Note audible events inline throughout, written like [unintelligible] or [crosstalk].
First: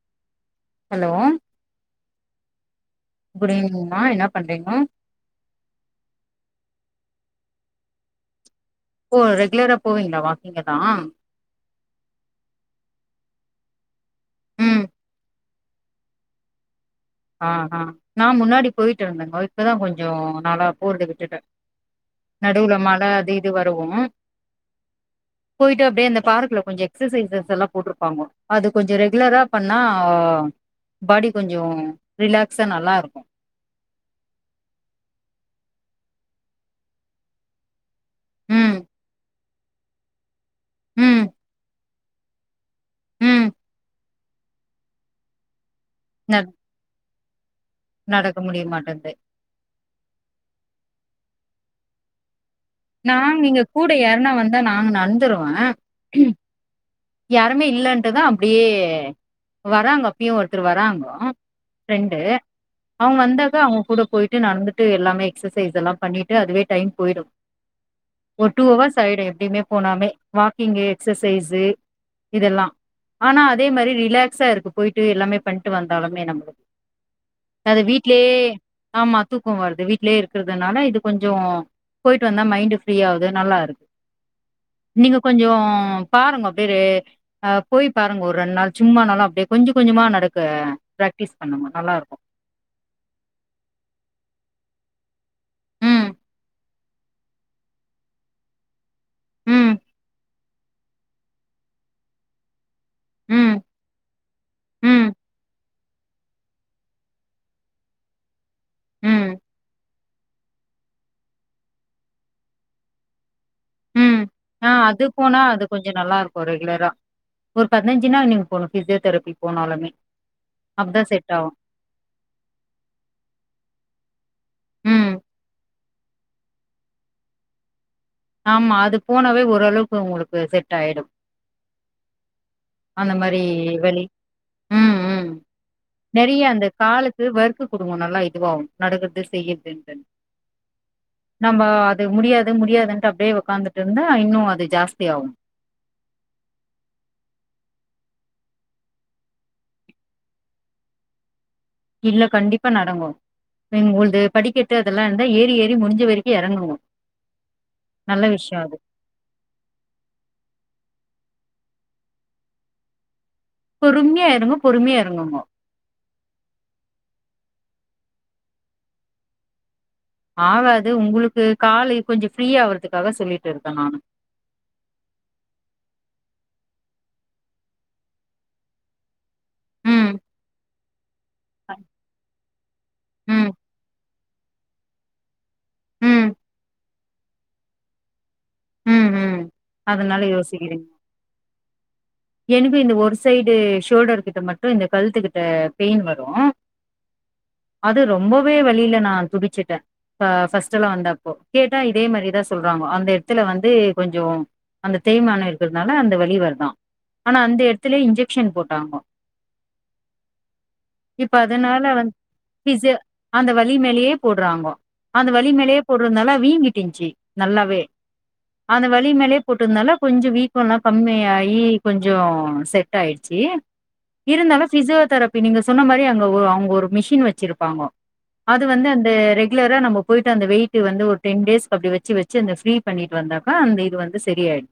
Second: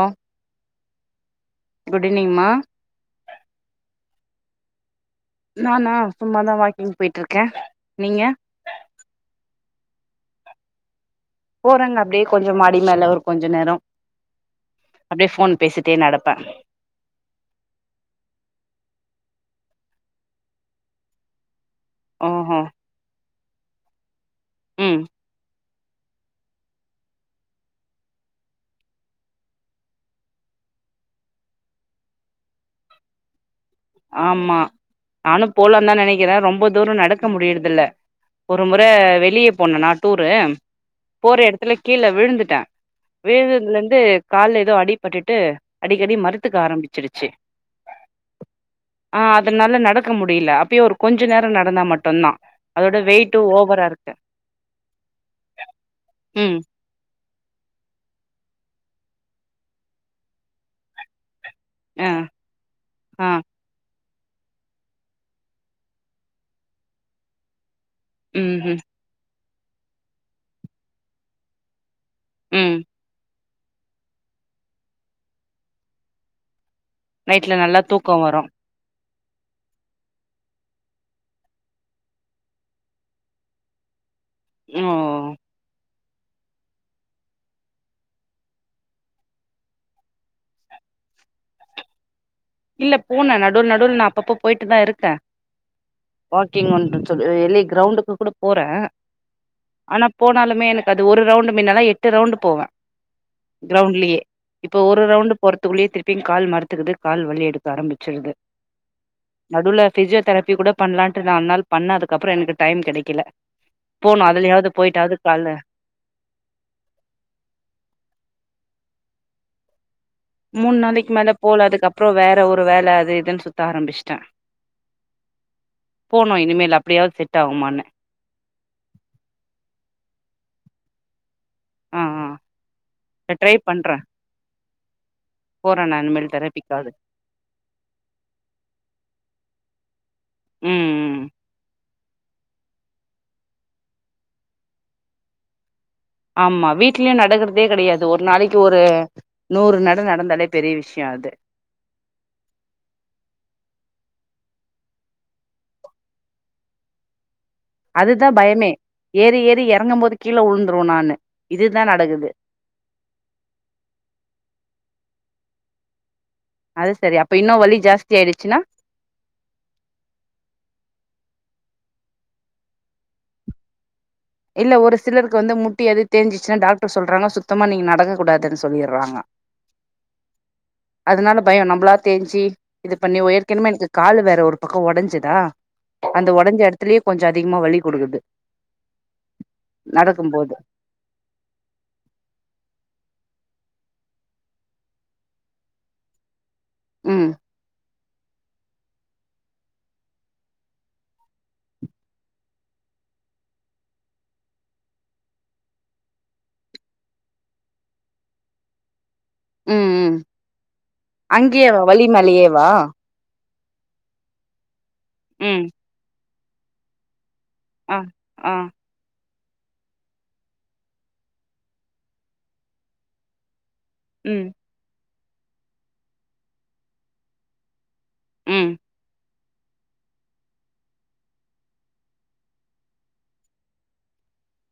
ஆ hello good evening மா good evening மா என்ன பண்றீங்க நானா சும்மாதான் வாக்கிங் போயிட்டுருக்க நீங்க ஓ ரெகுலரா போவீங்களா வாக்கிங் எல்லா போறங்க அப்டியே கொஞ்சம் மாடி மேல ஒரு கொஞ்ச நேரம் ம் அப்டியே போன் பேசிட்டே நடப்ப ஆஹ்ஹ் நான் முன்னாடி போயிட்டு இருந்தங்க இப்ப தா கொஞ்ச நாளா போறது விட்டுட்ட ஓஹோ நடுவுல மழ அது இது வரும் ம் போயிட்டு அப்டியே அந்த பாரகுள்ள கொஞ்ச எக்சசைசஸ் எல்லாம் போட்டிருப்பாங்க அது கொஞ்ச ரெகுலரா பண்ணா பாடி கொஞ்சம் ரிலாக்ஸா நல்லா இருக்கும் ஆமா நானும் போலானு தா நெனக்கிற ரொம்ப தூரம் நடக்க முடியுறது இல்ல ஒரு ம் முறை வெளிய போனனா டூரு ம் போற எடத்துல கீழ விழுந்துட்ட ம் விழுந்தலந்து கால்ல எதோ அடிப்பட்டுட்டு அடிக்கடி ந மரத்துக்க ஆரம்பிச்சிருச்சு நடக்க முடிமாட்டன் ஆ அதனால நடக்க முடில அப்பயு ஒரு கொஞ்ச நேரோ நடந்தா மட்டுந்தா அதோட நா வெயிட்டு நீங்க ஓவரா கூட இருக்கு யார்னா வந்தா நாங்க நந்துருவே ம் யாருமே இல்லன்ட்டுதா அப்டியே வராங்க அப்பியு ஒர்த்தர் வராங்கோ ஆ ரெண்டு அவுங்க ஆ வந்தாக்கா அவுங் கூட போய்ட்டு நட்ந்துட்டு எல்லாமே எக்ஸசைஸ் எல்லா பண்ணிட்டு அதுவே டைம் போய்டு ஒரு ம் டூ ம் அவர்ஸ் ஆய்டு எப்பயிமே போனாமே வாக்கிங்கு எக்ஸசைஸு இதெல்லா ம் ஆனா அதே மாரி ரிலாக்ஸாருக்கு போய்ட்டு எல்லாமே பண்ட்டு வந்தாலுமே நம்ளு நைட்ல நல்லா அது தூக்கோ வீட்லே வரு ஆமா தூக்கோ வர்து வீட்லே இருக்கற்துனால இது கொஞ்சோ போய்ட்டு வந்தா மைண்டு ஃப்ரீயாவுது நல்லாரு ஓ நீங்க கொஞ்சோ பாருங்க பேரு ஆ போய் பாருங்க ஒரு ரெண்நாள் சும்மானாலு அப்டே கொஞ்ச கொஞ்சமா நடக்க பிராக்டிஸ் பண்ணுங்க நல்லாருக்கு இல்ல போனே நடுல் நடுல்ல நா அப்பப்ப போய்ட்டு தாருக்கே ம் வா [unintelligible] வெளிய கிரௌண்டுக்கு கூட போறே ம் ஆனா போனாலுமே எனக்கு அது ஒரு ரவுண்டு மின்னலா எட்டு ரவுண்டு போவே ம் க்ரௌண்ட்லயே இப்போ ஒரு ம் ரவுண்டு போறதுக்குள்ளயே திருப்பியு கால் மரத்துக்குது கால் வலி எடுக்க ஆரம்பிச்சிருது ம் நடுவுல பிசியோதெரபி கூட பண்லான்ட்டு நால் நாள் பண்ணே அதுக்கப்றோ எனக்கு டைம் கெடைக்கல போனு அதுலயாவ்து போய்ட்டாவ்து கால்ல கொஞ்சோ நல்லாருக்கு ரெகுலரா ஒரு பத்னஞ்சு நாள் நீங்க போனு பிசியோதெரபி போனாலுமே மூன் அப்பதான் நாளைக் மேல செட் ஆகும். போல அதுக்கப்றோ வேற ஒரு வேல அது இதுன் சுத்த ஆரம்பிச்ட்டே ம். போனு இனிமேல் அப்டியாவ்து செட்டாகுமானு ஆமா அது போனாவே ஓரளவுக்கு உங்ளுக்கு செட்டாய்டு ஆ ஆ அந்த மாரி ட்ரை பண்றே வலி‌ ம் ம் போறே நா இனிமேல் நறியா அந்த தெரபிக்காக காலு க்கு வர்க்கு குடுங்க நல்லா இதுவாவு நடக்கற்து செய்யற்து ம் நம்ம முடியாது முடியாதுன்ட்டு அப்டே ஒக்காந்துட்ருந்தா இன்னு அது ஜாஸ்தி ஆவு ஆமா வீட்லியு நடக்கற்தே கெடயாது ஒர் நாளக்கி ஒரு நூறு நட நடந்தாலே பெரிய விஷ்யோ அது இல்ல கண்டிப்பா நடங்கோ [unintelligible] படிக்கட்டு அதெல்லா இருந்தா ஏறி ஏறி முடிஞ்ச வரைக்கு எறங்குங்கோ அதுதா பயமே ஏறி ஏறி எறங்கம்போது கீழ வுழ்ந்துருவே நானு இதுதா நடக்குது பொறுமயா ஏறுங்கோ பொறுமயா எறங்குங்கோ அது செரி அப்ப இன்னு வலி ஜாஸ்தி ஆய்ருச்சுன்னா ஆகாது உங்ளுக்கு காலு கொஞ்சோ ஃப்ரீ ஆவுறதுக்காக சொல்லிட்ருக்கே நானு இல்ல ஒரு சிலருக்கு வந்து முட்டி அது தேஞ்சிச்சுனா டாக்டர் சொல்றாங்க சுத்தமா நீங்க நடக்க கூடாதுன் சொல்லிட்றாங்க ம் அதனால பயோ நம்ளா தேஞ்சி இது பண்ணி ம் ஏற்கனமே எனக்கு காலு வேற ஒரு பக்கோ ஒடன்ஞ்சிதா ம் அந்த ஒடஞ்ச எடத்துலே கொஞ்சோ அதிகமா வலி குடுக்குது ம் ம் அதனால நடக்கும் போது யோசிக்கிறீங் எனக்கு இந்த ஒரு சைடு ஷோல்டர் கிட்ட மட்டு இந்த கழ்த்துக்கிட்ட பெயின் வரு ம் அது ரொம்பவே வலில நா துடிச்சுட்டே ப ஃபஸ்ட்டெல்லா வந்தப்போ கேட்டா இதே மாரிதா சொல்றாங்கோ அந்த த்துல வந்து கொஞ்சோ அந்த தேய்மானோ இருக்குறதுனால அந்த வலி வருதா ஆனா அந்த எடத்துலயே இன்ஜெக்க்ஷன் போட்டாங்கோ ம் ம் இப்ப அங்கேயேவா அதனால வலி வந்து மேலயேவா பி அந்த வலி மேலேயே போடுறாங்கோ அந்த வலி ம் மேலேயே போடுறதுனால வீங்கிட்டுச்சு நல்லாவே ஆ ஆ அந்த வலி மேலயே போட்டதுனால கொஞ்சோ வீக்கோ எல்லா கம்மிய ஆகி கொஞ்சோ செட் ஆயிடுச்சு ம் இருந்தாலு பிசியோதெரபி நீங்க சொன்ன மாரி அங்க அவுங்க ஒரு மிஷின் வச்சிருப்பாங்கோ அது ம் வந்து அந்த ரெகுலரா நம்ம போயிட்டு அந்த வெயிட் வந்து ஒரு டென் டேஸுக்கு அப்டி வச்சு வச்சு அந்த ஃபீல் பண்ணிட்டு வந்தாப்பா அந்த இது வந்து சரி ஆயிடு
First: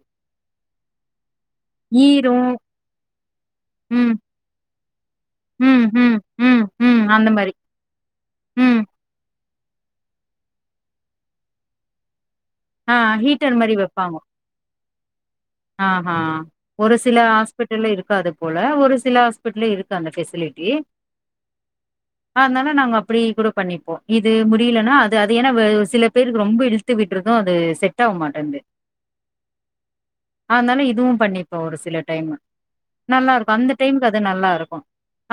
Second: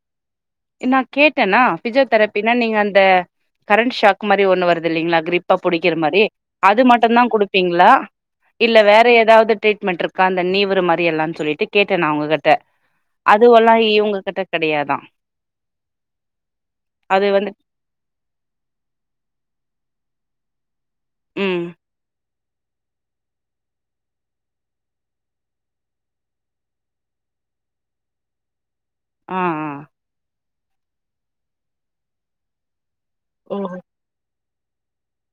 நா கேட்டேனா ஈரு பிசியோதரபினா நீங்க அந்த கரண்ட் ம் ஷாக் மாரி ஒன்னு வருது இல்லைங்ளா அக் ம் புடிக்கிற ம் மாரி ம் அது ம் மட்டுந்தா அந்த மாரி குடுப்பீங்ளா ம் இல்ல வேற ஏதாவது ட்ரீட்மெண்ட் இரு அக்கா அந்த நீவுற மாரி எல்லான் சொல்லிட்டு கேட்டே நா அவுங்க கிட்ட ஆ ஹீட்டர் மாரி அதுவல்லா இவுங்ககிட்ட கெடையாதா ஆஹ ஒரு சில அது வந்து ஆஸ்பிட்டல் இதுலா இருக்காது போல ஒரு சில ஹாஸ்பிட்டல்ல இருக்கு அந்த பெசிலிட்டி உம் அதனால நாங்க அப்டி கூட பண்ணிப்போ இது முடியலன்னா அது அது ஏன்னா சில பேருக்கு ரொம்ப இழுத் எத்து விட்டுறது அது செட் ஆக மாட்டேன்து ஆ ஆ அதனால இதுவு பண்ணிப்போ ஒரு சில டைமு நல்லா ஓ இருக்கு அந்த டைமுக்கு அது நல்லா இருக்கு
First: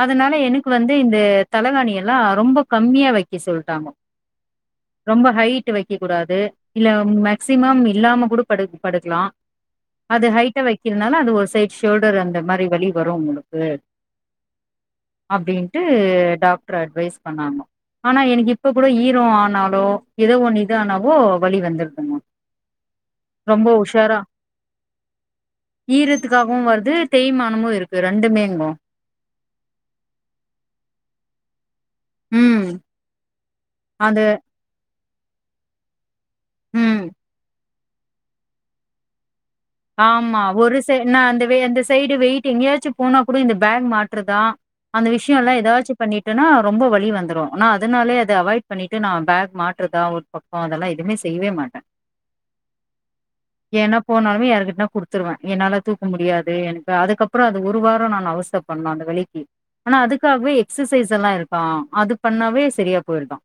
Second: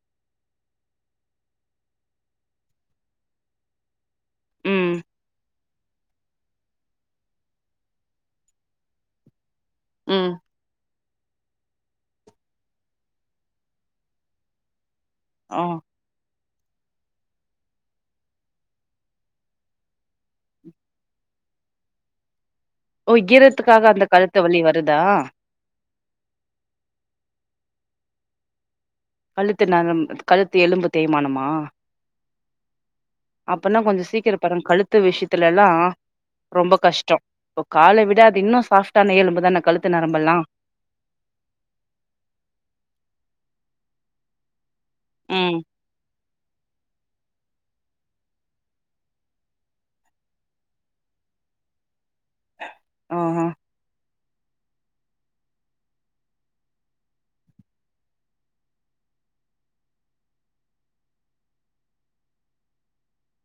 அதனால எனக்கு வந்து இந்த தலகாணி எல்லா ரொம்ப கம்மியா வக்க சொல்ட்டாங்க ம் ரொம்ப ஹைட் வெக்க இருக்க கூடாது இல்ல மேக்சிமம் இல்லாம கூட படு படுக்கலா அது ம் ஹைட்ட வைக்குறதுனால அது ஒரு சைட் ஷோல்டர் அந்த மாரி வழி வரு ஒங்களுக்கு ஆ அப்டின்ட்டு டாக்டர் அட்வைஸ் பண்ணாங்கோ ஆனா எனக்கு இப்ப கூட ஈரோ ஆனாலோ ஏதோ ஒன்னு இது ஆனாவோ வழி வந்துருதுங்கம்மா ஓ இரத்துக்காக அந்த கழுத்து வலி வருதா ஈரத்துக்காகவு வருது தேய்மானமு இருக்கு ரெண்டுமேங்கோ கழுத்து நர கழுத்து எலும்பு தேய்மானமா உம் அப்டின்னா கொஞ்ச சீக்கிர பாருங்க கழுத்து விஷயத்துல எல்லா ரொம்ப ம் கஷ்டோ கால விட அது இன்னு சாப்டான எலும்புதான கழுத்து நரம்பெல்லா ஆமா ஒரு சை நா அந்த அந்த சைடு வெயிட்டு எங்கேயாச்சு போனா கூட இந்த பேக் மாற்றதா அந்த விஷயோ எல்லா ம் எதாச்சு பண்ணிட்டுன்னா ரொம்ப வலி வந்துரு நா அதனாலே அத அவாய்ட் பண்ணிட்டு நாை பேக் மாற்றுதா பக்கோ அதெல்லா எதுமே செய்யவே மாட்டே ஆஹா ஏனா போனாலுமே யாருக் குடுத்துருவே என்னால தூக்க முடியாது எனக்கு அதுக்கப்புறோ அது ஒரு வாரோ நா அவஸ்த்த படனு அந்த வலிக்கு ஆனா அதுக்காகவே எக்ஸசைஸ் எல்லா இருக்கா அது பண்ணாவே சரியா போயிருதா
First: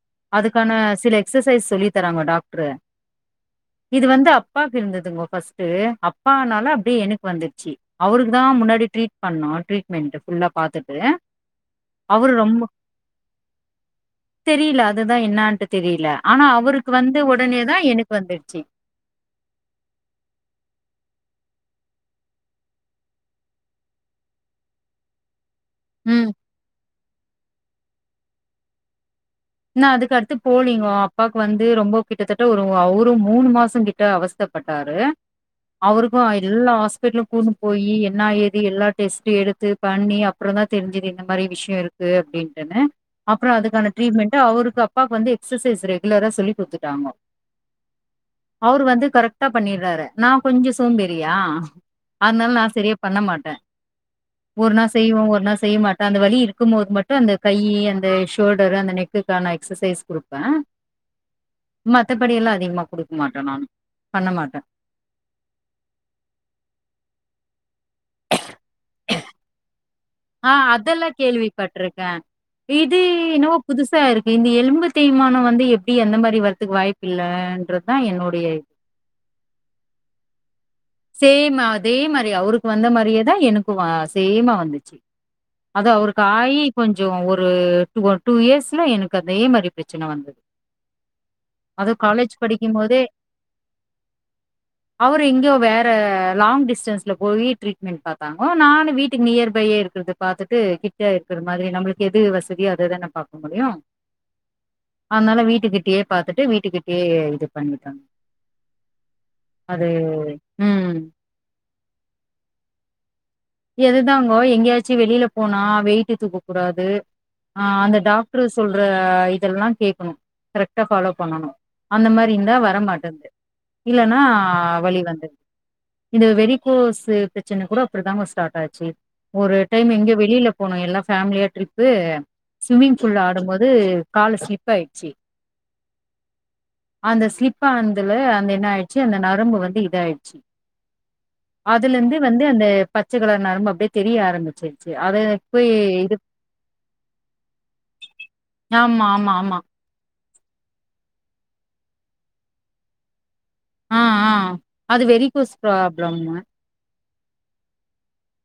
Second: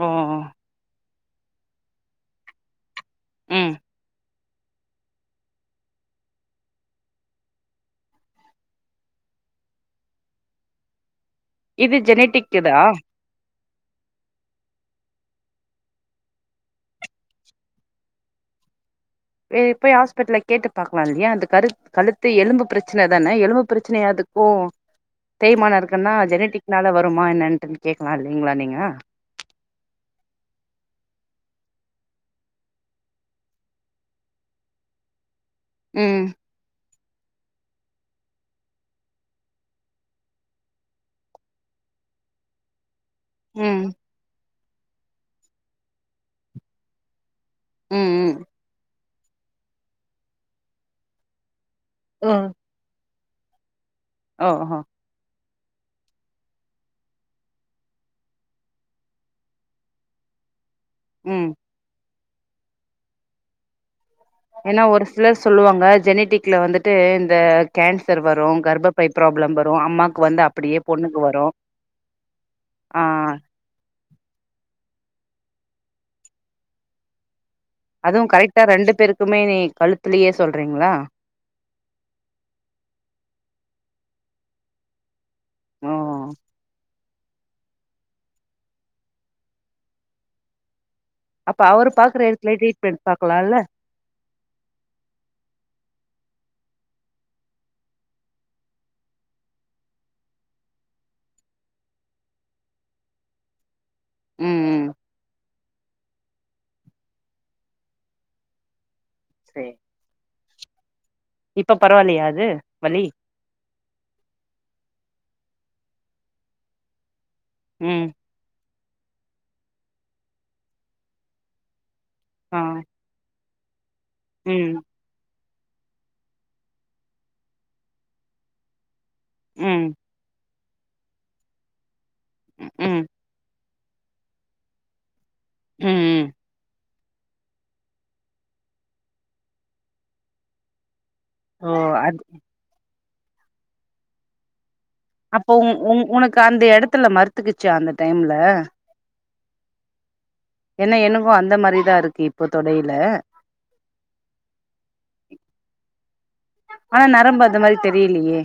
ஓ அதுக்கான சில எக்சசைஸ் சொல்லி தராங்க டாக்ரு ம் இது வந்து அப்பாக்கு இருந்ததுங்க பஸ்ட்டு அப்பாானால அப்டியே எனக்கு வந்துருச்சி அவருக்கு தா முன்னாடி ட்ரீட் பண்ணோ டரீட்மெண்ட்டு ஃபுல்லா பாத்துட்டு இது அவரு ஜெனட்டிக் ரொம்ப இதா தெரியல அதுத என்னான்ட்டு தெரியல ஆனா அவருக்கு வந்து ஒடனே தா எனக்கு வந்துடுச்சி வே போய் ஹாஸ்பிட்டல்ல கேட்டு பாக்கலா இல்லைய அ கரு கழுத்து எலும்பு பிரச்சனை தான எலும்பு பிரச்சனைய அதுக்கு தேய்மான இருக்கு ன்னா ம் ஜெனெட்டிக்னால வருமா என்னட்டுன்னு கேக்கலா இல்லீங்களா நீங்க இன்னா அதுக்கு அடுத்து போலீங்கோ அப்பாக்கு வந்து ரொம்ப கிட்டத்தட்ட ஒரு ஒரு மூணு மாசோங் கிட்ட கிட்ட அவஸ்தப் பட்டாரு அவருக்கு ம் எல்லா ஹாஸ்பிட்டலு கூட்னு போயி என்னா ஏது எல்லா டெஸ்ட்டு எடுத்து பண்ணி அப்றோந்தா தெரிஞ்சுது இந்த மாரி விஷ்யோ இருக்கு அப்டின்ட்டுன்னு அப்றோ ம் அதுக்கான ட்ரீட்மெண்ட்டு அவருக்கு அப்பாவுக்கு வந்து எக்சசைஸ் ரெகுலரா சொல்லி குடுத்துட்டாங்கோ ம் ம் அவரு வந்து கரெக்டா பண்ணீட்றாரு நா கொஞ்ச சோம்பேறியா ம் அதுனால நா செரியா பண்ண மாட்டே ஒரு ஓஹோ நாள் செய்வோ ஒரு நாள் செய்ய மாட்டோ அந்த வலி இருக்கும் போது மட்டு அந்த கை அந்த ஷோல்டரு அந்த நெக் க்குக்கான எக்ஸசைஸ் குடுப்பே ம் மத்தப்படி எல்லா அதிகமா குடுக்க மாட்டே நானு பண்ண மாட்டே ன்னா ஒரு சிலர் சொல்லுவாங்க ஜெனட்டிக்ல வந்துட்டு இந்த கேன்சர் வரு கர்பப்பை ப்ராப்ளம் வரு அம்மாக் ஆ அதெல்லா கேள்விப்பட்ருக்கே இது ஆ இன்னவோ புதுசா இருக்கு இந்த எலும்பு தேய்மானோ வந்து எப்டி அந்த மாரி வர்றதுக்கு வாய்ப்பு இல்லன்றது அதுவு கரெக்ட்டா ரெண்டு பேருக்குமே நீ கழுத்துலேயே சொல்றீங்களா சேம் அதே மாரி அவருக்கு வந்த மாரியேதா எனக்கு சேமா வந்துச்சு அது ஓ அவருக்கு ஆகி கொஞ்ச கொஞ்ச ஒரு டூ வ டூ இயர்ஸ்ல எனக்கு அதே மாரி ப்ரச்சன வந்தது அப்ப அவரு அதுவு பாக்குற காலேஜ் எடத்துலயே படிக்கும் போதே டரீட்மெண்ட் பாக்கலால்ல அவரு எங்கயோ வேற ட்ட லாங் டிஸ்டன்ஸ்ல போயி ட்ரீட்மெண்ட் பாத்தாங்கோ நானு வீட்டுக்கு நியர் பையே இருக்குறத பாத்துட்டு கிட் ட்ட இருக்குற மாதிரி நம்மளுக்கு எது வசதியோ அது தான பாக்க முடியு ம் ம் அதுனால வீட்டுக்கிட்டயே பாத்துட்டு வீட்டுக்கிட்டயே இது பண்ணிகிட்டோங்க சேரி அது ம் ம் இப்ப பரவாயில்லையா அது வலி எதுதாங்கோ எங்கேயாச்சு வெளில போனா வெயிட்டு தூக்கக் கூடாது ஆ அந்த ம் டாக் ட்ரு சொல்ற இதெல்லா கேக்ணு கரெக்டா பாலோ பண்ணனு அந்த மாரி இப்டி இருந்தா ஆ வரமாட்டேங்குது இல்லேன்னா ம் வலி வந்துருது இந்த வெரிகோஸு ப்ரச்சனை கூட அப்டி தாங்க ஸ்டார்ட் ஆச்சு ஒரு ம் டைம் எங்க வெளில போனு எல்லா ஃபேமிலியா ட்ரிப்பு ஸ்விம்மிங் ம் ஃபூல்ல ஆடும்போது காலு ஸ்லிப் ஆயிடுச்சு ம் ம் அந்த ஸ்லீப் ஆனதுல்ல அந்த என்ன ஆயிடுச்சு அந்த நரம்பு வந்து இதா ஆயிடுச்சு ஓ அதுல இருந்து அது வந்து அந்த பச்சக் கலர் நரம்பு அப்டியே தெரிய ஆரம்பிச்சுது ச்சு அதேத இப் அப்போ போயி உ உ இது உனக்கு அந்த எடத்துல மறுத்துக்குச்சா அந்த டைம்ல ஆமா ஆமா ஆமா ஏன்னா எனக்கு அந்த மாரிதா இருக்கு இப்போ தொடயில ஆ ஆ அது வெரிஸ்கோஸ் ப்ராப்ளம்ங்க ஆனா நரம்பு அந்த மாரி தெரியலையே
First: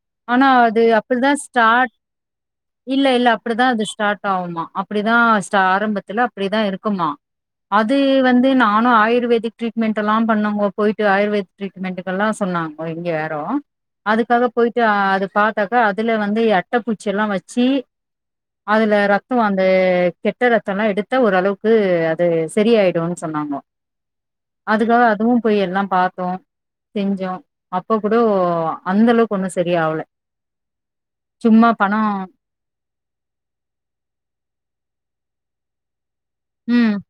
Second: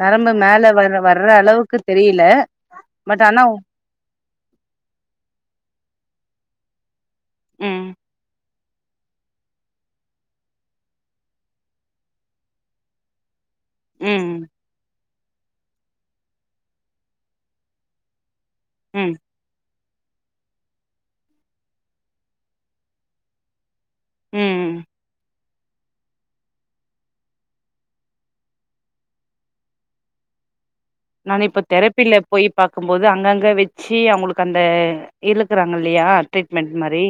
நரம்பு ஆனா மேல அது வர்ற வர்ற அப்டிதா அளவுக்கு ஸ்டார்ட் தெரியல இல்ல பட் இல்ல ஆனா அப்டிதா அது ஸ்டார்ட் ட் ஆவுமா அப்புடிதா ஸ்டா ஆரம்பத்துல அப்டிதா இருக்குமா ம் அது வந்து நானு ஆயுர்வேதிக் ட்ரீட்மெண்ட்லா பண்ணாங்கோ போயிட்டு ஆயுர்வேதிக் ட்ரட்மெண்ட்டுகல்லா சொன்னாங்கோ இங்க யாரோ அதுக்காக ம் போயிட்டு அது பாத்தாக்கா அதுல வந்து அட்டப்பூச்சி எல்லா வச்சு அதுல ரா ம் து அந்த கெட்ட ரத்தொல்லா எடுத்தா ஓரளவ்க்கு அது செரியாயிடுன் சொன்னாங்கொ ம் அதுக்காக அதுவு போய் எல்லா பாத்தோ செஞ்சோ அப்ப கூடோ அந்த அளவ்க்கு ஒன்னு சரியாவுல நானிப்ப தெரப்பில்ல போய் பாக்கும்போது அங்கங்க வச்சி அவுங்களுக்கந்த இழுக்குறாங்கல்லியா ட்ரீட்மெண்ட் ம் மாரி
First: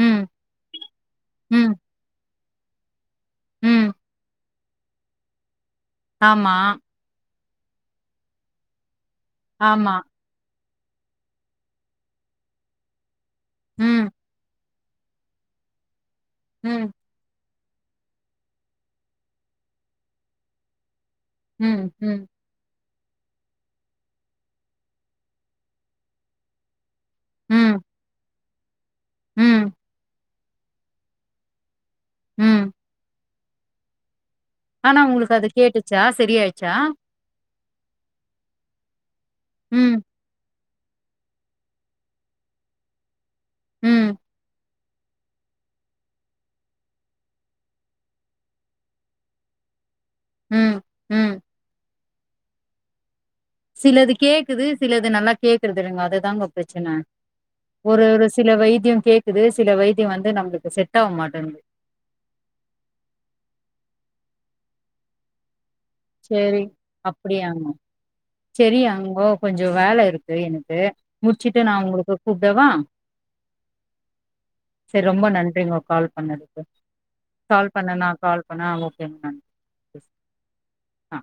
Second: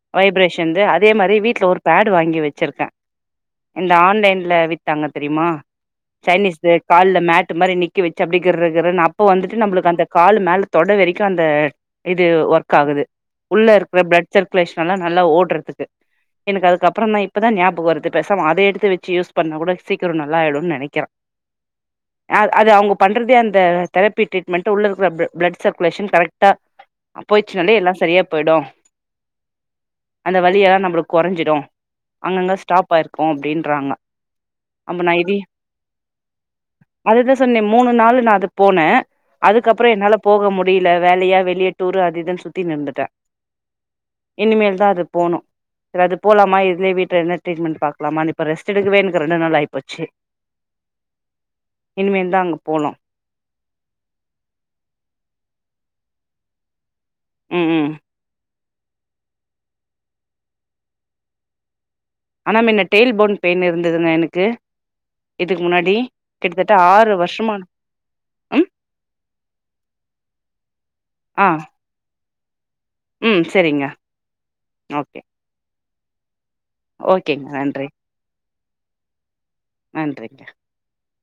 ம் வைப்ரேஷன்து அதே மாரி வீட்ல ம் ஒரு பேடு வாங்கி வச்சிருக்கே ம் இந்த ஆன்லைன்ல வித்தாங்க தெரிமா ஆமா சைனீஸ்து கால்ல மேட்டு மாரி நிக்க வச்சு அப்டி கிர்ரு கிர்ருன் அப்ப வந்துட்டு நம்ளுக்கு ஆமா அந்த கால மேல தொட வரைக்கு அந்த இது ஒர்க் ஆகுது உள்ள இருக்குற ம் பிளட் சர்குலேஷ ன்லா நல்லா ஓட்றதுக்கு எனக்கு ம் அதுக்கப்றொந்தா இப் பதா ஞாபக வருது பேசாம அத எடுத்து வச்சு யூஸ் பண்ணா கூட சீக்கிரொ நல்லாயிடுன் நெனக்கிறே ம் ம் அது அவுங்க பண்றதே அந்த தெரபி ட்ரீட்மெண்ட்டு உள்ள இருக்குற ப்ள‌ ப்ளட் சர்குலேஷன் கரெக்டா போயிச்சுனாலே ம் எல்லா சரியா போய்டு ம் அந்த வலியெல்லா நம்பளுக் கொறஞ்சிடு அங்கங்க ம் ஸ்டாப் ஆயிருக்கு அப்டின்றாங்க ஆனா அப்ப நா உங்களுக் இது அது கேட்டுச்சா செரி ஆயிச்சா? அதுதா சொன்னே மூணு நாளு நா அது போனே அதுக்கப்றொ ம் என்னால போக முடியில வேலயா வெளிய டூரூ அது இதுன் சுத்தின் இருந்துட்டே ம் இனிமேல்தா அது போனு செர் அது போலாமா இதுலே வீட்ல எதுனா ட்ரீட்மென்ட் பாக்லாமானு இப்ப ரெஸ்ட் எடுக்கவே எனக்கு ரெண்டு நாள் ஆய் போச்சு ம் ம் இனிமேல் தா அங்க போலு சிலது கேக்குது சிலது நல்லா கேக்குறதுல்லங்க அதுதாங்கொ பிரச்சன ம் ம் ஒரு ஒரு சில வைத்தியொ கேக்குது சில வைத்தியொ வந்து நம்ளுக்கு செட்டாவ மாட்டென்து ஆனா மின்ன டெயில் போன் பெயின் இருந்ததுங்க எனக்கு இதுக்கு முன்னாடி கிட்டத்தட்ட ஆறு வர்ஷமா செரி அங்கோ கொஞ்சோ வேல இருக்கு எனக்கு ஆ முட்ச்சுட்டு நா உங்களுக்கு கூப்டவா? ம் சரிங்க செர் ஓகே ரொம்ப நன்றிங்கோ கால் பண்ணது ஓகேங்க கால் நன்றி பண்ண நா கால் பண்ணே ஓகே [unintelligible] நன்றிங்க அ